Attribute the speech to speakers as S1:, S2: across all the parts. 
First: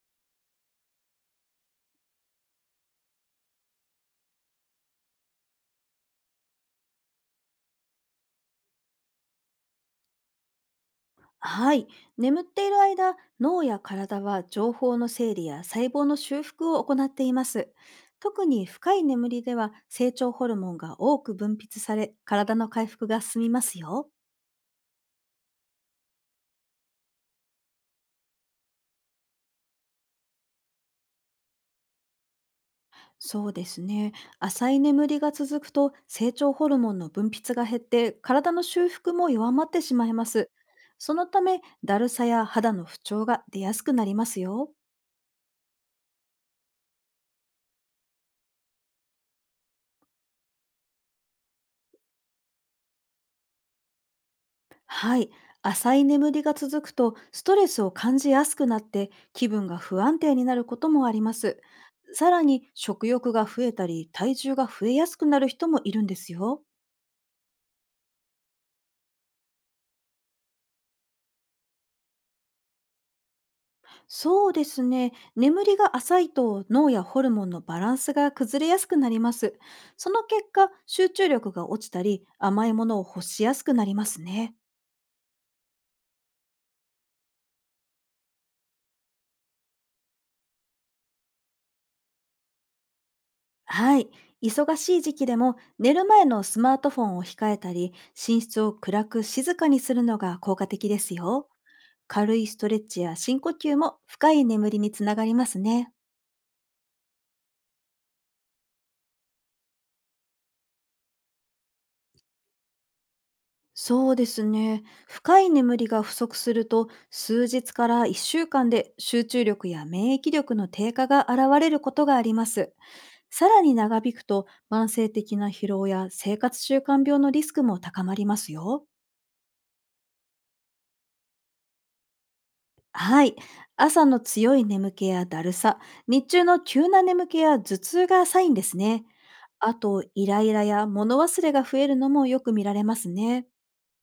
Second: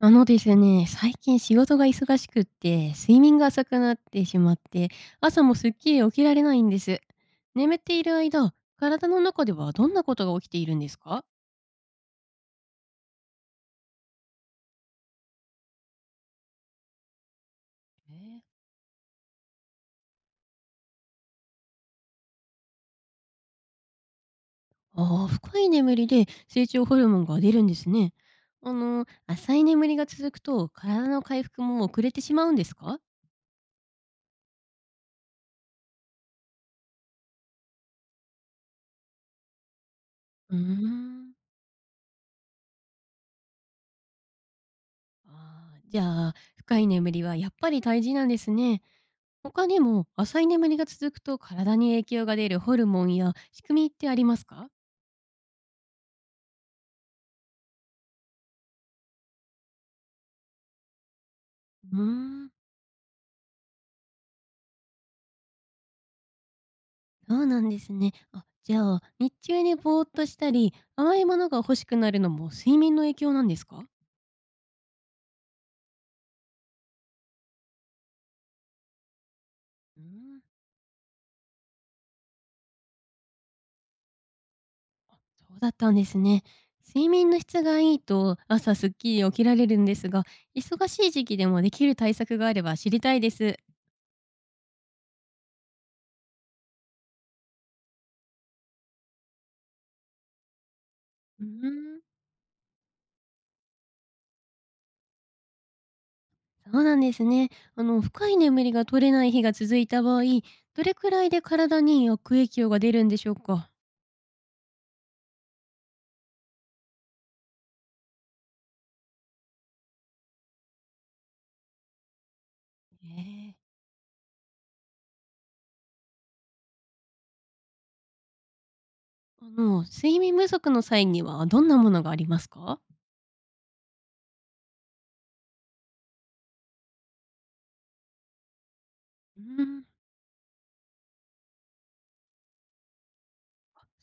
S1: あのですね、最近仕事が忙しくって、睡眠が浅くなってしまって、朝もすっきり起きられないんです。眠っている間、体の中ではどんなことが起きているんですか？
S2: はい。眠っている間、脳や体は情報の整理や細胞の修復を行っています。
S1: えー。
S2: 特に深い眠りでは成長ホルモンが多く分泌され、体の回復が進みますよ。
S1: ああ、深い眠りで成長ホルモンが出るんですね。あの、浅い眠りが続くと体の回復も遅れてしまうんですか？
S2: そうですね。浅い眠りが続くと成長ホルモンの分泌が減って、体の修復も弱まってしまいます。
S1: うー
S2: その
S1: ん。
S2: ため、だるさや肌の不調が出やすくなりますよ。
S1: ああ、じゃあ、深い眠りはやっぱり大事なんですね。他にも浅い眠りが続くと体に影響が出るホルモンや仕組みってありますか？
S2: はい。浅い眠りが続くとストレスを感じやすくなって、気分が不安定になることもあります。
S1: うー
S2: さら
S1: ん、
S2: に、食欲が増えたり体重が増えやすくなる人もいるんですよ。
S1: そうなんですね。あ、じゃあ、日中にぼーっとしたり、甘いものが欲しくなるのも睡眠の影響なんですか？
S2: そうですね。眠りが浅いと、脳やホルモンのバランスが崩れやすくなります。
S1: うー
S2: その
S1: ん、
S2: 結果、集中力が落ちたり甘いものを欲しやすくなりますね。
S1: そうだったんですね。睡眠の質がいいと朝すっきり起きられるんですが、忙しい時期でもできる対策があれば知りたいです。
S2: はい。忙しい時期でも、寝る前のスマートフォンを控えたり、寝室を暗く静かにするのが効果的です
S1: うー
S2: よ。
S1: ん、
S2: 軽いストレッチや深呼吸も深い眠りにつながりますね。
S1: そうなんですね。あの、深い眠りが取れない日が続いた場合、どれくらいで体に悪影響が出るんでしょうか？
S2: そうですね。深い眠りが不足すると、数日から1週間で集中力や免疫力の低下が現れることがあります。さ
S1: ええ。
S2: らに長引くと、慢性的な疲労や生活習慣病のリスクも高まりますよ。
S1: あの、睡眠不足の際にはどんなものがありますか？
S2: はい。朝の強い眠気やだるさ、日中の急な眠気や頭痛がサインですね。
S1: う
S2: あ
S1: ん、
S2: と、イライラや物忘れが増えるのもよく見られますね。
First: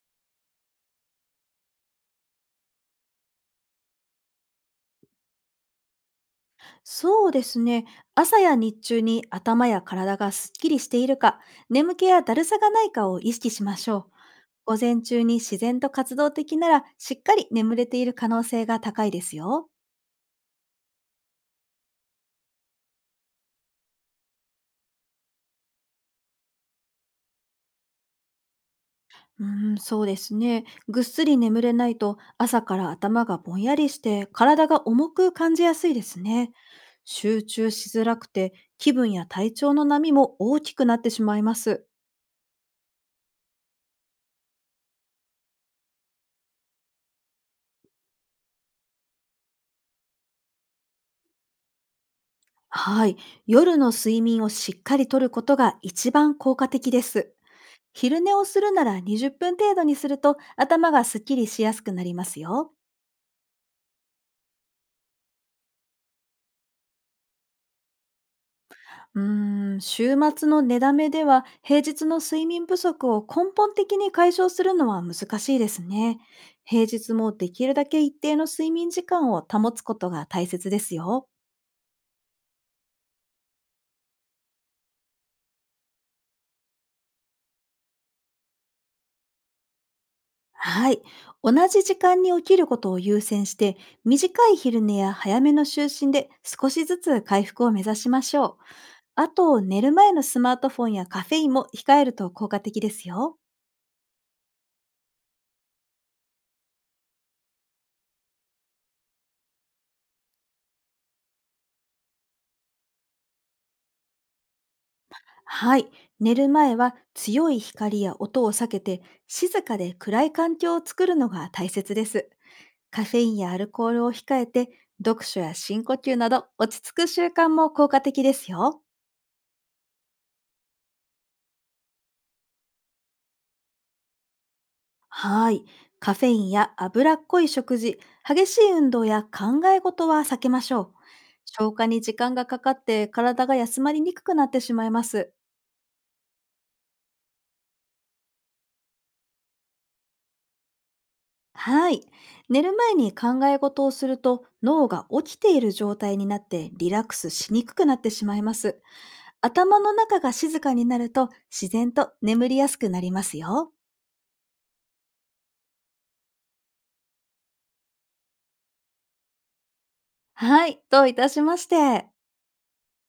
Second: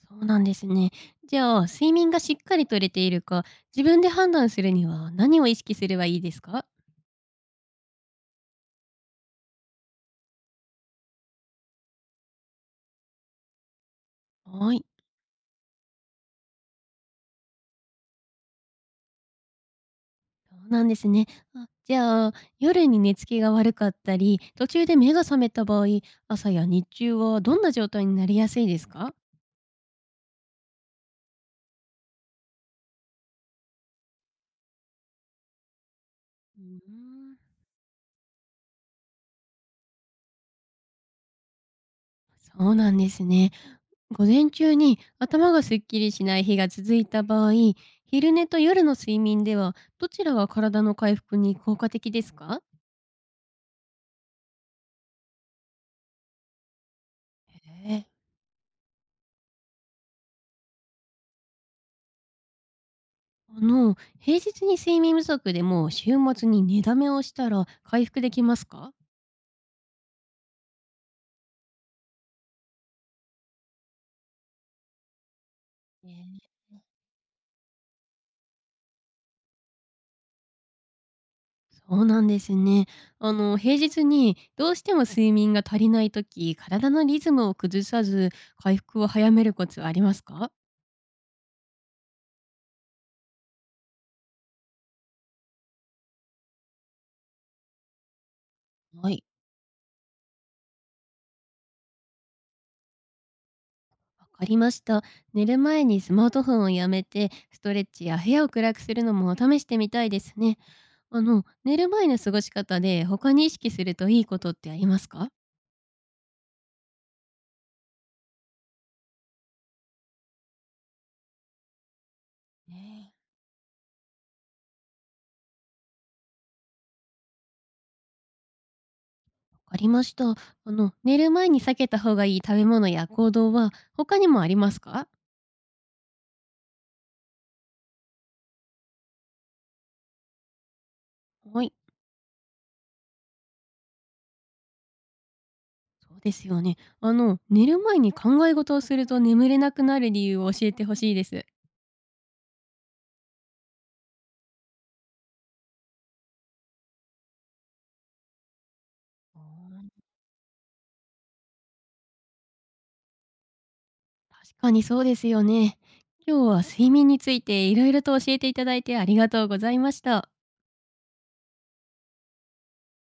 S1: そうなんですね。じゃあ、睡眠がしっかりとれているか、自分で判断するには何を意識すればいいですか？
S2: そうですね。朝や日中に頭や体がすっきりしているか、眠気やだるさがないかを意識しましょう。
S1: は
S2: 午
S1: い、
S2: 前中に自然と活動的なら、しっかり眠れている可能性が高いですよ。
S1: そうなんですね。あじゃあ、夜に寝つきが悪かったり、途中で目が覚めた場合、朝や日中はどんな状態になりやすいですか？
S2: うん、そうですね。ぐっすり眠れないと、朝から頭がぼんやりして体が重く感じやすいですね。
S1: うー
S2: 集
S1: ん、
S2: 中しづらくて、気分や体調の波も大きくなってしまいます。
S1: そうなんですね。午前中に頭がすっきりしない日が続いた場合、昼寝と夜の睡眠ではどちらが体の回復に効果的ですか？
S2: はい。夜の睡眠をしっかりとることが一番効果的です。
S1: へえ。
S2: 昼寝をするなら、20分程度にすると頭がすっきりしやすくなりますよ。
S1: あの、平日に睡眠不足でも週末に寝だめをしたら回復できますか？
S2: うーん、週末の寝だめでは平日の睡眠不足を根本的に解消するのは難しいですね。
S1: ね。
S2: 平日もできるだけ一定の睡眠時間を保つことが大切ですよ。
S1: そうなんですね。あの、平日にどうしても睡眠が足りないとき、体のリズムを崩さず回復を早めるコツはありますか？
S2: はい。同じ時間に起きることを優先して、短い昼寝や早めの就寝で少しずつ回復を目指しましょう。
S1: はい。
S2: あと、寝る前のスマートフォンやカフェインも控えると効果的ですよ。
S1: わかりました。寝る前にスマートフォンをやめて、ストレッチや部屋を暗くするのも試してみたいですね。あの、寝る前の過ごし方で他に意識するといいことってありますか？
S2: はい。寝る前は強い光や音を避けて、静かで暗い環境を作るのが大切です。
S1: ねえわ
S2: カ
S1: ね。
S2: フェインやアルコールを控えて、読書や深呼吸など落ち着く習慣も効果的ですよ。
S1: かりました。あの、寝る前に避けた方がいい食べ物や行動は他にもありますか？
S2: はい。カフェインや脂っこい食事、激しい運動や考え事は避けましょう。
S1: は
S2: 消
S1: い。
S2: 化に時間がかかって、体が休まりにくくなってしまいます。
S1: そうですよね。あの、寝る前に考え事をすると眠れなくなる理由を教えてほしいです。
S2: はい。寝る前に考え事をすると、脳が起きている状態になってリラックスしにくくなってしまいます。頭の中が静かになると、自然と眠りやすくなりますよ。
S1: 確かにそうですよね。今日は睡眠についていろいろと教えていただいてありがとうございました。
S2: はい。どういたしまして。